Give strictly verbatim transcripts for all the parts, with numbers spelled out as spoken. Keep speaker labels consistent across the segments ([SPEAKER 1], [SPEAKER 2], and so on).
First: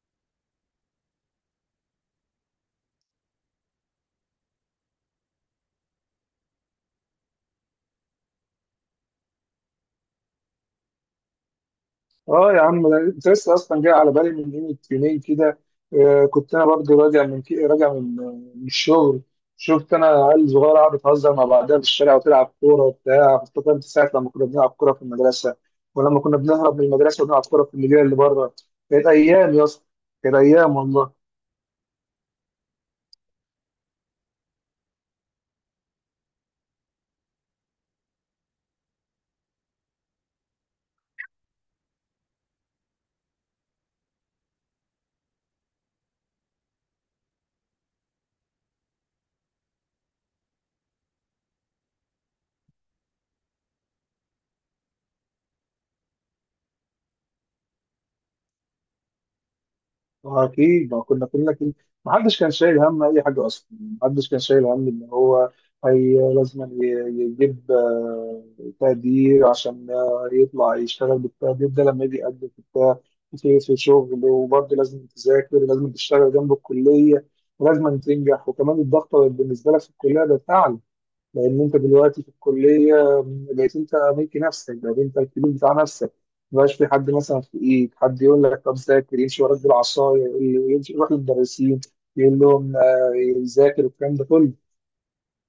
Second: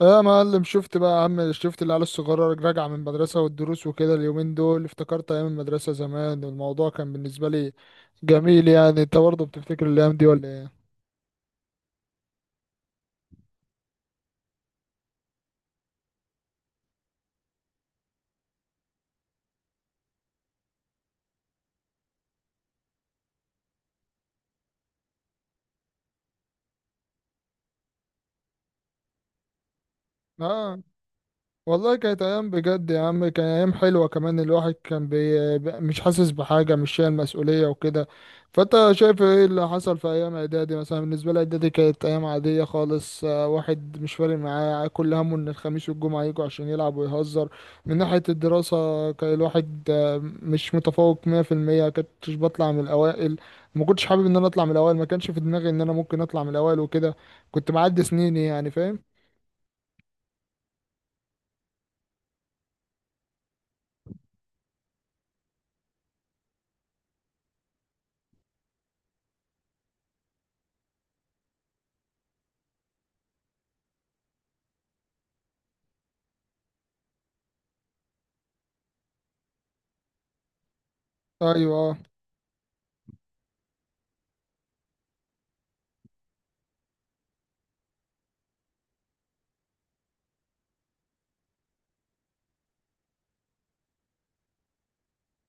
[SPEAKER 1] آه يا معلم شفت بقى يا عم شفت العيال الصغيرة راجعة من المدرسة والدروس وكده اليومين دول افتكرت أيام المدرسة زمان والموضوع كان بالنسبة لي جميل، يعني أنت برضه بتفتكر الأيام دي ولا إيه؟
[SPEAKER 2] اه يا عم، ده كنت لسه اصلا جاي على بالي من يوم يومين كده. آه، كنت انا برضه راجع من كي- راجع من من الشغل. شفت انا عيال صغيره قاعده بتهزر مع بعضها في الشارع وتلعب كوره وبتاع، افتكرت ساعه لما كنا بنلعب كوره في المدرسه ولما كنا بنهرب من المدرسه ونلعب كوره في المدينه اللي بره. كانت ايام يا اسطى، كانت ايام
[SPEAKER 1] آه
[SPEAKER 2] والله.
[SPEAKER 1] والله كانت ايام بجد يا عم، كان ايام حلوه كمان الواحد كان بي... ب- مش حاسس بحاجه مش شايل مسؤوليه وكده. فانت شايف ايه اللي حصل في ايام اعدادي؟ مثلا بالنسبه لي اعدادي كانت ايام عاديه خالص، آه، واحد مش فارق معاه، كل همه ان الخميس والجمعه يجوا عشان يلعب ويهزر. من ناحيه الدراسه كان الواحد آه، مش متفوق مية في المية، كنتش بطلع من الاوائل، ما كنتش حابب ان انا اطلع من الاوائل، ما كانش في دماغي ان انا ممكن اطلع من الاوائل وكده، كنت معدي سنيني يعني، فاهم؟
[SPEAKER 2] أكيد ما كنا كلنا كده، ما حدش كان شايل هم أي حاجة أصلا. ما حدش كان شايل هم إن هو هي لازم ي- يجيب آه، تقدير عشان آه، يطلع يشتغل بالتقدير ده لما يجي يقدم في بتاع، في في شغل. وبرضه لازم تذاكر، لازم تشتغل جنب الكلية، ولازم تنجح. وكمان الضغط بالنسبة لك في الكلية ده تعب، لان
[SPEAKER 1] ايوه
[SPEAKER 2] انت
[SPEAKER 1] آه.
[SPEAKER 2] دلوقتي في الكليه بقيت انت ملك نفسك، بقيت انت الكبير بتاع نفسك. مبقاش في حد مثلا في ايد حد يقول لك طب ذاكر، يمشي وراك بالعصايه، ي- يمشي يروح للمدرسين يقول لهم آه، ذاكر والكلام ده كله.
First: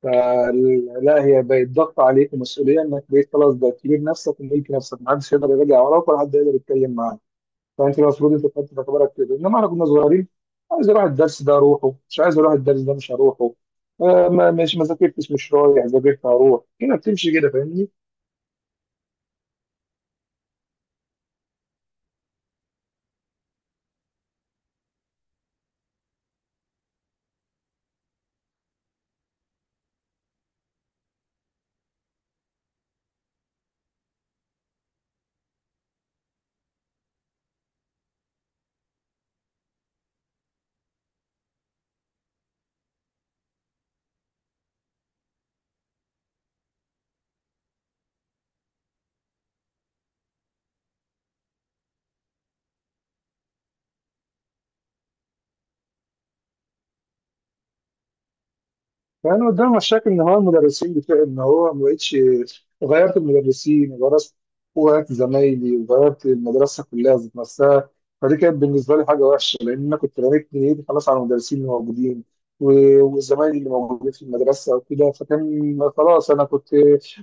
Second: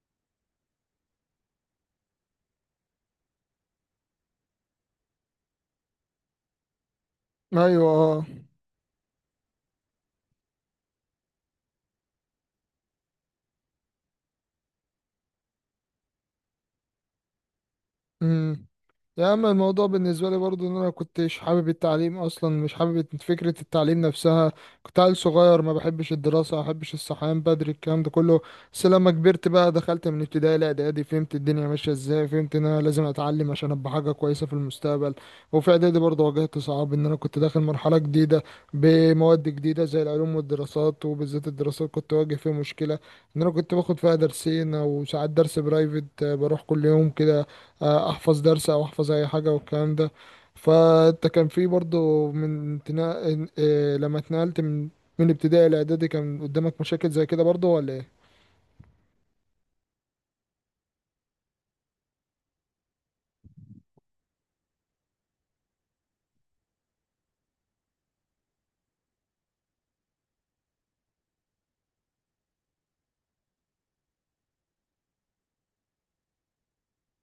[SPEAKER 2] فلا، هي بقت ضغط عليك ومسؤوليه، انك بقيت خلاص بقيت كبير نفسك وملك نفسك، محدش يقدر يراجع وراك ولا حد يقدر يتكلم معاك.
[SPEAKER 1] ايوه
[SPEAKER 2] فانت
[SPEAKER 1] آه.
[SPEAKER 2] المفروض انت كنت في اعتبارك كده، انما احنا كنا صغيرين، عايز اروح الدرس ده اروحه، مش عايز اروح الدرس ده مش هروحه. آه، ما مش ما ذاكرتش مش رايح، ذاكرت هروح، كده بتمشي كده، فاهمني.
[SPEAKER 1] امم. يا اما الموضوع بالنسبه لي برضو ان انا كنتش حابب التعليم اصلا، مش حابب فكره التعليم نفسها، كنت عيل صغير ما بحبش الدراسه ما بحبش الصحيان بدري الكلام ده كله. بس لما كبرت بقى دخلت من ابتدائي لاعدادي فهمت الدنيا ماشيه ازاي، فهمت ان انا لازم اتعلم عشان ابقى حاجه كويسه في المستقبل. وفي اعدادي برضو واجهت صعاب ان انا كنت داخل مرحله جديده بمواد جديده زي العلوم والدراسات، وبالذات الدراسات كنت واجه فيها مشكله ان انا كنت باخد فيها درسين او ساعات درس برايفت، آه، بروح كل يوم كده آه، احفظ درس او احفظ اي حاجه والكلام ده. فانت كان في برضو من تنا... آه، لما اتنقلت من من ابتدائي لاعدادي، كان قدامك مشاكل زي كده برضو ولا ايه؟
[SPEAKER 2] كان قدام مشاكل ان هو المدرسين بتاع، ان هو ما بقتش، غيرت المدرسين وغيرت وغيرت زمايلي وغيرت المدرسه كلها ذات نفسها. فدي كانت بالنسبه لي حاجه وحشه، لان انا كنت رميت نيتي خلاص على المدرسين اللي موجودين و- وزمايلي اللي موجودين في المدرسه وكده، فكان خلاص انا كنت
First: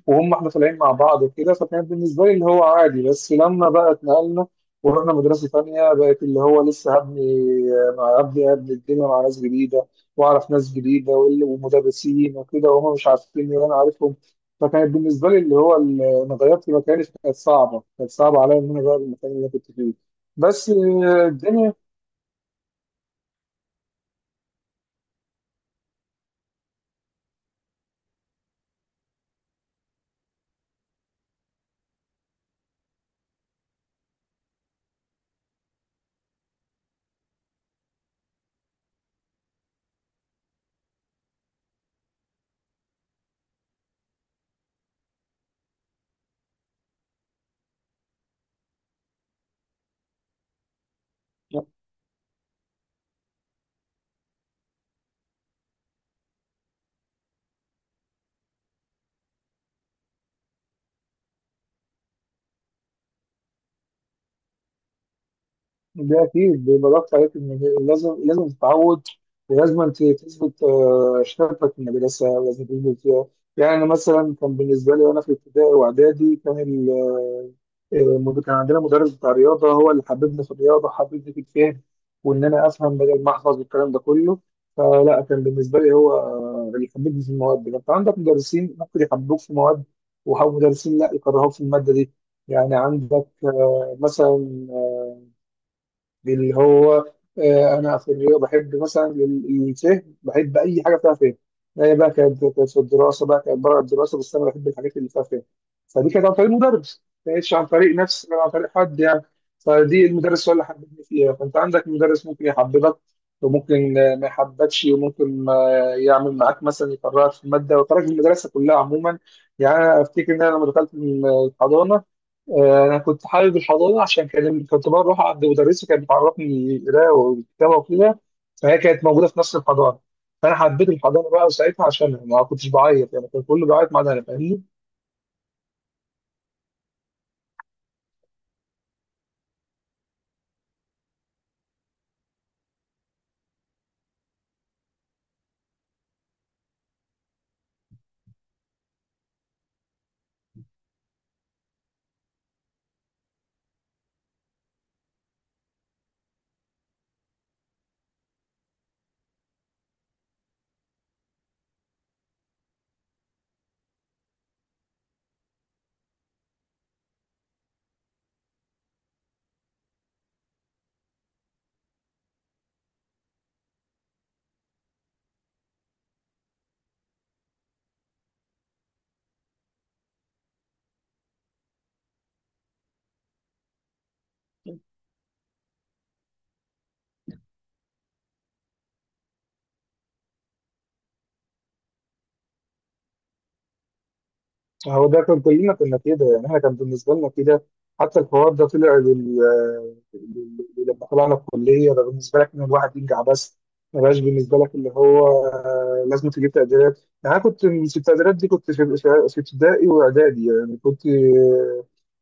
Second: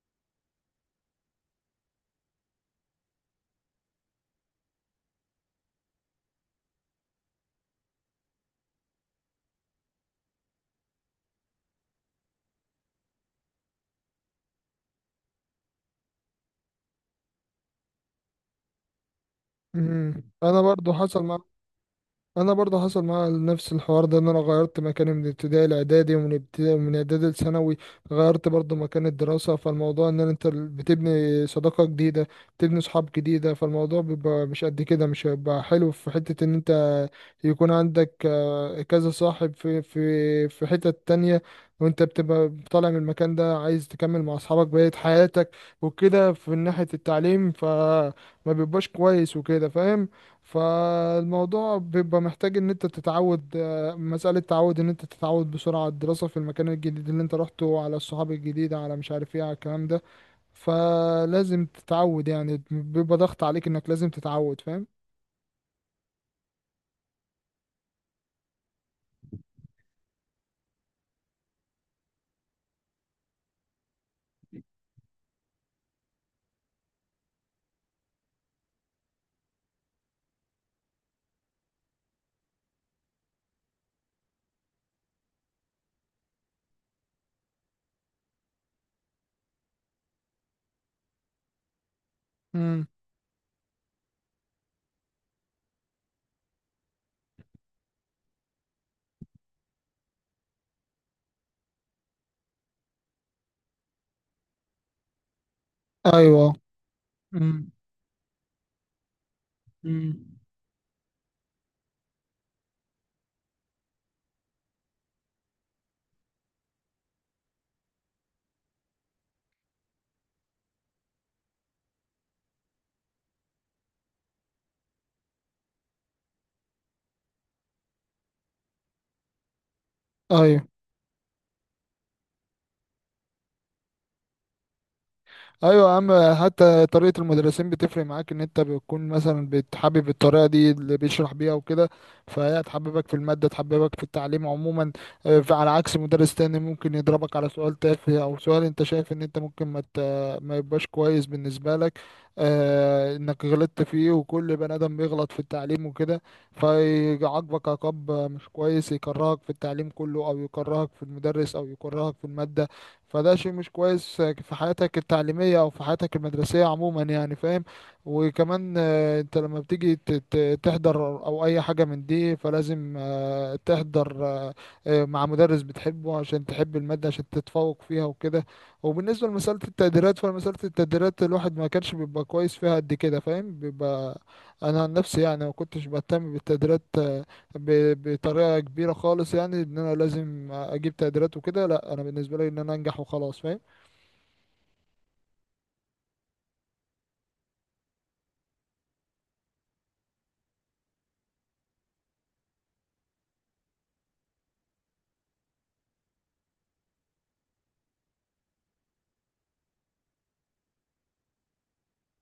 [SPEAKER 2] وهم احنا طالعين مع بعض وكده، فكان بالنسبه لي اللي هو عادي. بس لما بقى اتنقلنا ورحنا مدرسه ثانيه، بقت اللي هو لسه هبني، مع هبني هبني الدنيا مع ناس جديده، واعرف ناس جديده وال- ومدرسين وكده، وهم مش عارفين وانا عارفهم. فكانت بالنسبه لي اللي هو ال- انا غيرت مكاني، كانت صعبه كانت صعبه عليا ان انا اغير المكان اللي انا كنت فيه.
[SPEAKER 1] مم. انا
[SPEAKER 2] بس
[SPEAKER 1] برضو حصل
[SPEAKER 2] آه،
[SPEAKER 1] معايا.
[SPEAKER 2] الدنيا.
[SPEAKER 1] انا برضه حصل معايا نفس الحوار ده، ان انا غيرت مكاني من ابتدائي لاعدادي، ومن ابتدائي من اعدادي لثانوي غيرت برضه مكان الدراسه، فالموضوع ان انت بتبني صداقه جديده، بتبني صحاب جديده، فالموضوع بيبقى مش قد كده، مش هيبقى حلو في حته ان انت يكون عندك آه، كذا صاحب في في في حتة تانية، وانت بتبقى طالع من المكان ده عايز تكمل مع اصحابك بقية حياتك وكده، في ناحية التعليم فما بيبقاش كويس وكده، فاهم؟ فالموضوع بيبقى محتاج ان انت تتعود، آه، مسألة تعود، ان انت تتعود بسرعة على الدراسة في المكان الجديد اللي انت روحته، على الصحاب الجديدة، على مش عارف ايه، على الكلام ده. فلازم تتعود يعني، بيبقى ضغط عليك انك لازم تتعود، فاهم؟
[SPEAKER 2] ده اكيد بيبقى ضغط عليك ان لازم لازم تتعود، ولازم ت- تثبت آه، شغفك في المدرسه ولازم تثبت فيها. يعني انا مثلا كان بالنسبه لي وانا في ابتدائي واعدادي، كان مد- كان عندنا مدرس بتاع رياضة، هو اللي حببني في الرياضة، حببني في الفهم وإن أنا أفهم بدل ما أحفظ والكلام ده كله. فلا، كان بالنسبة لي هو اللي حببني في المواد دي. فأنت عندك مدرسين ممكن يحببوك في مواد، ومدرسين لا، يكرهوك في المادة دي. يعني
[SPEAKER 1] امم.
[SPEAKER 2] عندك آه، مثلا اللي هو آه، انا في الرياضه بحب مثلا ال- الفهم، بحب اي حاجه فيها فهم. هي بقى كانت كانت في الدراسه، بقى كانت بره الدراسه، بس انا بحب الحاجات اللي فيها فهم. فدي كانت عن طريق
[SPEAKER 1] ايوه.
[SPEAKER 2] مدرس، ما كانتش عن
[SPEAKER 1] امم.
[SPEAKER 2] طريق نفس ولا عن طريق حد يعني. فدي
[SPEAKER 1] امم.
[SPEAKER 2] المدرس هو اللي حببني فيها. فانت عندك مدرس ممكن يحببك، وممكن آه، ما يحببكش، وممكن آه، يعمل معاك مثلا يكرهك في الماده ويكرهك في المدرسه كلها عموما. يعني انا افتكر ان انا لما دخلت الحضانه، آه، انا كنت حابب الحضانه عشان كان كنت بروح عند مدرسه كانت بتعرفني قراءه وكتابه وكده، فهي كانت موجوده في نفس الحضانه. فانا
[SPEAKER 1] ايوه.
[SPEAKER 2] حبيت الحضانه بقى ساعتها عشان ما كنتش بعيط، يعني كان كله بيعيط ما عدا انا، فاهمني.
[SPEAKER 1] ايوه يا عم. حتى طريقه المدرسين بتفرق معاك، ان انت بتكون مثلا بتحبب الطريقه دي اللي بيشرح بيها وكده، فهي تحببك في الماده تحببك في التعليم عموما. آه، على عكس مدرس تاني ممكن يضربك على سؤال تافه او سؤال انت شايف ان انت ممكن ما ت- ما يبقاش كويس بالنسبه لك، آه، انك غلطت فيه، وكل بني ادم بيغلط في التعليم وكده، فيعاقبك عقاب مش كويس، يكرهك في التعليم كله، او يكرهك في المدرس، او يكرهك في الماده، فده شيء مش كويس في حياتك التعليمية أو في حياتك المدرسية عموما يعني، فاهم؟ وكمان آه، أنت لما بتيجي ت- ت- تحضر أو أي حاجة من دي، فلازم آه، تحضر آه، آه، مع مدرس بتحبه عشان تحب المادة عشان تتفوق فيها وكده. وبالنسبة لمسألة التقديرات، فمسألة التقديرات الواحد ما كانش بيبقى كويس فيها قد كده، فاهم؟ بيبقى أنا عن نفسي يعني ما كنتش بهتم بالتقديرات ب- بطريقه كبيره خالص، يعني ان انا لازم اجيب تقديرات وكده، لا، انا بالنسبه لي ان انا انجح وخلاص، فاهم؟
[SPEAKER 2] هو ده كان كلنا كنا كده، يعني احنا كان بالنسبه لنا كده. حتى الحوار ده طلع لل... لل- لما طلعنا الكليه، ده بالنسبه لك ان الواحد ينجح بس، ما بقاش بالنسبه لك اللي هو آه، لازم تجيب تقديرات. يعني انا كنت في التقديرات دي، كنت في في في ابتدائي واعدادي، يعني كنت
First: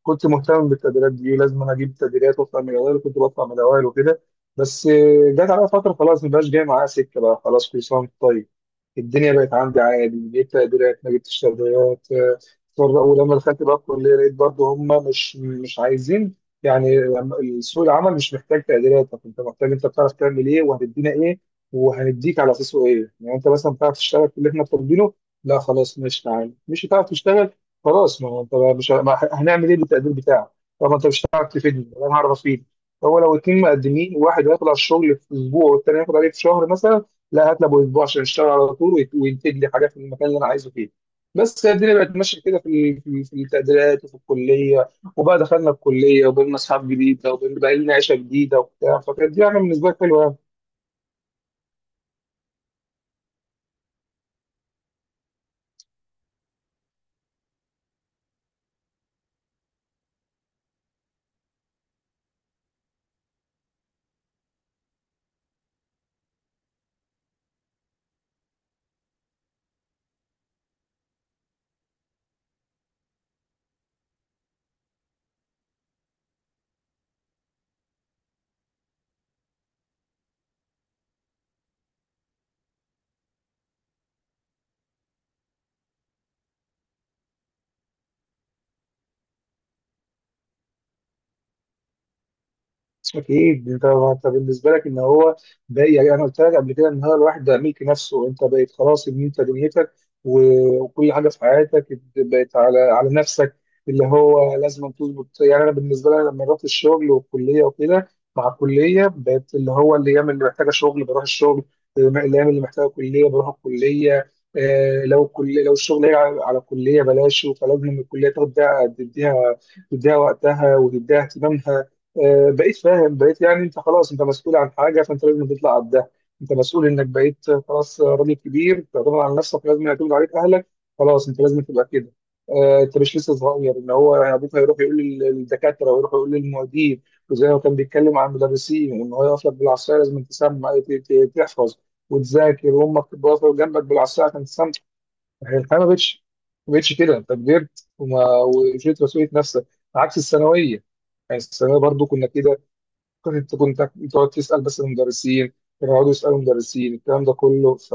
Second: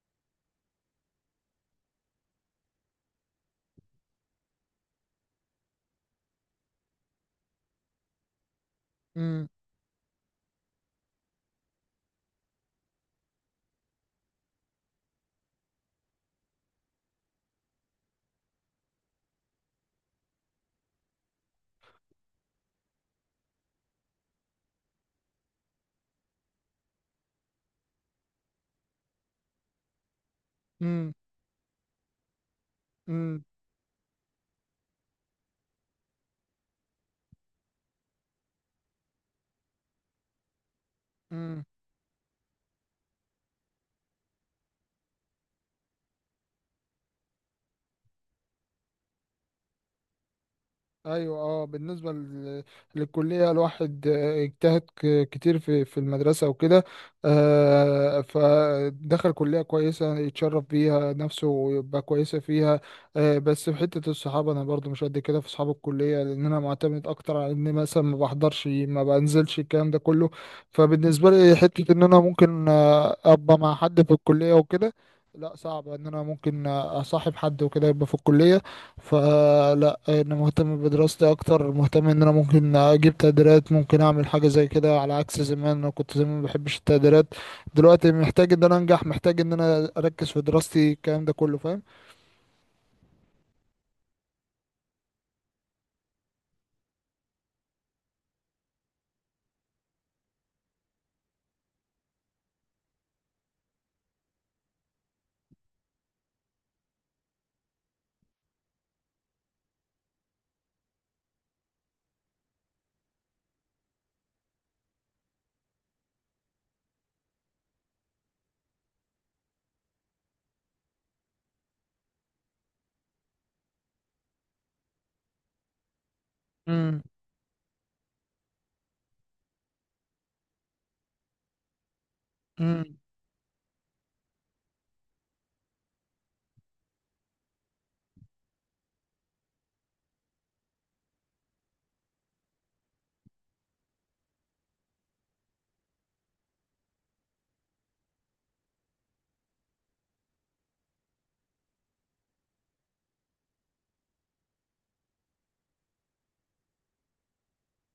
[SPEAKER 2] كنت مهتم بالتقديرات دي، لازم انا اجيب تقديرات واطلع من الاوائل، وكنت بطلع من الاوائل وكده. بس آه، جت على فتره خلاص، ما بقاش جاي معايا سكه بقى. خلاص، كل سنه وانت طيب، الدنيا بقت عندي عادي، جبت تقديرات ما جبتش تقديرات. فر- ولما دخلت بقى الكليه لقيت برضه هم مش مش عايزين. يعني لما- سوق العمل مش محتاج تقديراتك، انت محتاج انت بتعرف تعمل ايه وهتدينا ايه وهنديك على اساسه ايه. يعني انت مثلا بتعرف تشتغل في اللي احنا طالبينه؟ لا، خلاص ماشي. تعالى مش هتعرف تشتغل؟ خلاص، ما هو انت بقى مش ه- ما ه- هنعمل ايه بالتقدير بتاعك؟ طب ما انت
[SPEAKER 1] امم.
[SPEAKER 2] مش هتعرف تفيدني ولا انا هعرف افيدك. هو لو
[SPEAKER 1] امم.
[SPEAKER 2] اتنين مقدمين، واحد هياخد على الشغل في اسبوع والتاني هياخد عليه في شهر مثلا، لا، هات له أبو اسبوع عشان يشتغل على طول ويت- وينتج لي حاجه في المكان اللي انا عايزه فيه.
[SPEAKER 1] امم.
[SPEAKER 2] بس هي الدنيا بقت ماشيه كده في ال- في ال- في التقديرات وفي الكليه. وبقى دخلنا الكليه، وبقينا اصحاب جديده، وبقينا بقى لنا عيشه جديده وبتاع، فكانت دي يعني بالنسبه لي حلوه.
[SPEAKER 1] ايوه اه. بالنسبه لل- للكليه الواحد آه، اجتهد ك- كتير في في المدرسه وكده، آه، فدخل كليه كويسه يتشرف بيها نفسه ويبقى كويسه فيها. آه، بس في حته الصحاب انا برضو مش قد كده في اصحاب الكليه، لان انا معتمد اكتر على اني مثلا ما بحضرش ما بنزلش الكلام ده كله، فبالنسبه لي حته ان انا ممكن آه، ابقى مع حد في الكليه وكده، لا صعب ان انا ممكن آه، اصاحب حد وكده يبقى في الكليه. فلا انا مهتم بدراستي اكتر، مهتم ان انا ممكن اجيب تقديرات ممكن اعمل حاجه زي كده، على عكس زمان، انا كنت زمان ما بحبش التقديرات، دلوقتي محتاج ان انا انجح محتاج ان انا اركز في دراستي الكلام ده كله، فاهم؟
[SPEAKER 2] اكيد انت انت بالنسبه لك ان هو بقى، يعني انا قلت لك قبل كده ان هو الواحد ده ملك نفسه، انت بقيت خلاص ان انت دنيتك و- وكل حاجه في حياتك بقت على على نفسك، اللي هو لازم تظبط. يعني انا بالنسبه لي لما رحت الشغل والكليه وكده، مع الكليه بقت اللي هو الايام اللي محتاجه شغل بروح الشغل، الايام اللي محتاجه كليه بروح الكليه. آه، لو كل لو الشغل هي على على الكليه بلاش، فلازم الكليه تاخد، ده تديها تديها وقتها وتديها اهتمامها. آه، بقيت فاهم، بقيت يعني انت خلاص انت مسؤول عن حاجه، فانت لازم تطلع قدها. انت مسؤول انك بقيت خلاص راجل كبير تعتمد على نفسك، لازم يعتمد عليك اهلك، خلاص انت لازم تبقى كده. آه،
[SPEAKER 1] امم.
[SPEAKER 2] انت مش لسه صغير ان هو يعني ابوك هيروح يقول لل- للدكاتره ويروح يقول للمعيدين، وزي ما كان بيتكلم عن المدرسين وان هو يقف لك بالعصايه لازم تسمع ت- ت- تحفظ وتذاكر، وامك تبقى واقفه جنبك بالعصايه عشان تسمع. الحياه ما بقتش، ما بقتش كده، انت كبرت وما وشلت مسؤوليه نفسك. عكس الثانويه، يعني الثانويه برضو كنا كده، كنت انت كنت تقعد تسال بس المدرسين، كانوا يقعدوا يسالوا المدرسين الكلام ده كله. ف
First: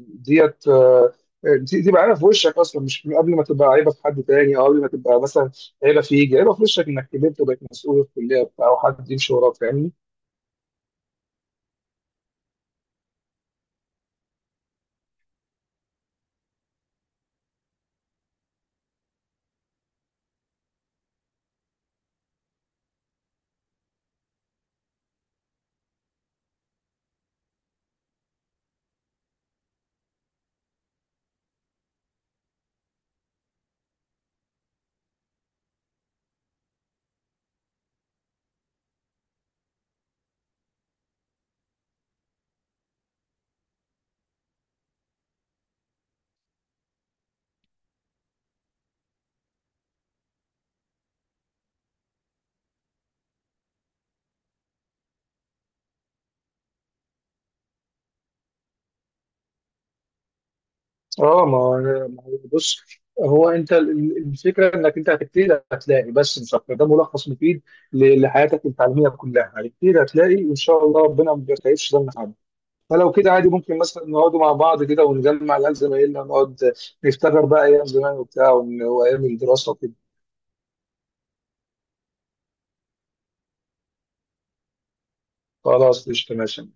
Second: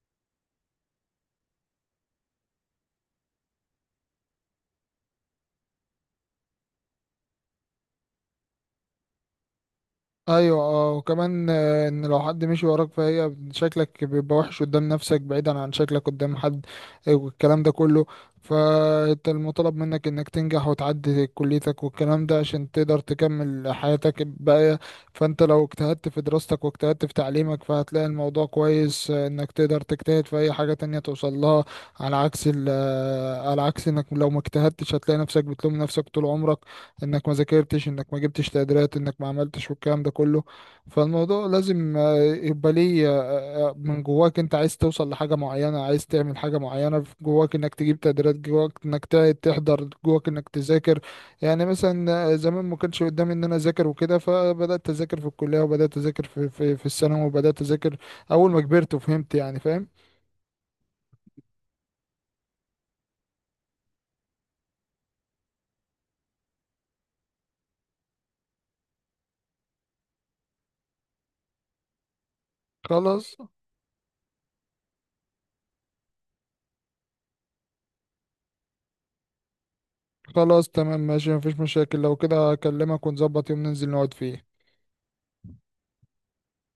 [SPEAKER 2] ديت آه، دي دي بقى عيبه في وشك اصلا، مش من قبل ما تبقى عيبه في حد تاني، او قبل ما تبقى مثلا عيبه فيك، عيبه في وشك انك كبرت وبقيت مسؤول في الكليه وبتاع وحد يمشي وراك، فاهمني.
[SPEAKER 1] ايوه اه. وكمان آه، ان لو حد مشي وراك فهي شكلك بيبقى وحش قدام نفسك بعيدا عن شكلك قدام حد، آه، والكلام ده كله. فانت المطالب منك انك تنجح وتعدي كليتك والكلام ده عشان تقدر تكمل حياتك الباقية. فانت لو اجتهدت في دراستك واجتهدت في تعليمك فهتلاقي الموضوع كويس، آه، انك تقدر تجتهد في اي حاجة تانية توصل لها، على عكس ال- آه، على عكس انك لو ما اجتهدتش هتلاقي نفسك بتلوم نفسك طول عمرك، انك ما ذاكرتش، انك ما جبتش تقديرات، انك ما عملتش والكلام ده كله. فالموضوع لازم آه، يبقى ليه آه، من جواك، انت عايز توصل لحاجة معينة، عايز تعمل حاجة معينة في جواك انك تجيب تقديرات، جواك انك ت- تحضر، جواك انك تذاكر. يعني مثلا آه، زمان ما كانش قدامي ان انا اذاكر وكده، فبدأت اذاكر في الكلية، وبدأت اذاكر في في, في الثانوي، وبدأت اذاكر اول ما كبرت وفهمت يعني، فاهم؟
[SPEAKER 2] اه ما هو، ما هو بص، هو انت ال- ال- الفكره انك انت هتبتدي هتلاقي، بس مش اكتر، ده ملخص مفيد ل- لحياتك التعليميه كلها، هتبتدي هتلاقي، وان شاء الله ربنا ما بيخيبش ظن حد. فلو كده
[SPEAKER 1] خلاص.
[SPEAKER 2] عادي، ممكن مثلا نقعدوا مع بعض كده ونجمع العيال زمايلنا ونقعد نفتكر بقى ايام زمان وبتاع ون- وايام الدراسه وكده.
[SPEAKER 1] خلاص تمام ماشي، مفيش مشاكل، لو كده اكلمك ونظبط يوم ننزل نقعد فيه.
[SPEAKER 2] خلاص، قشطه، ماشي.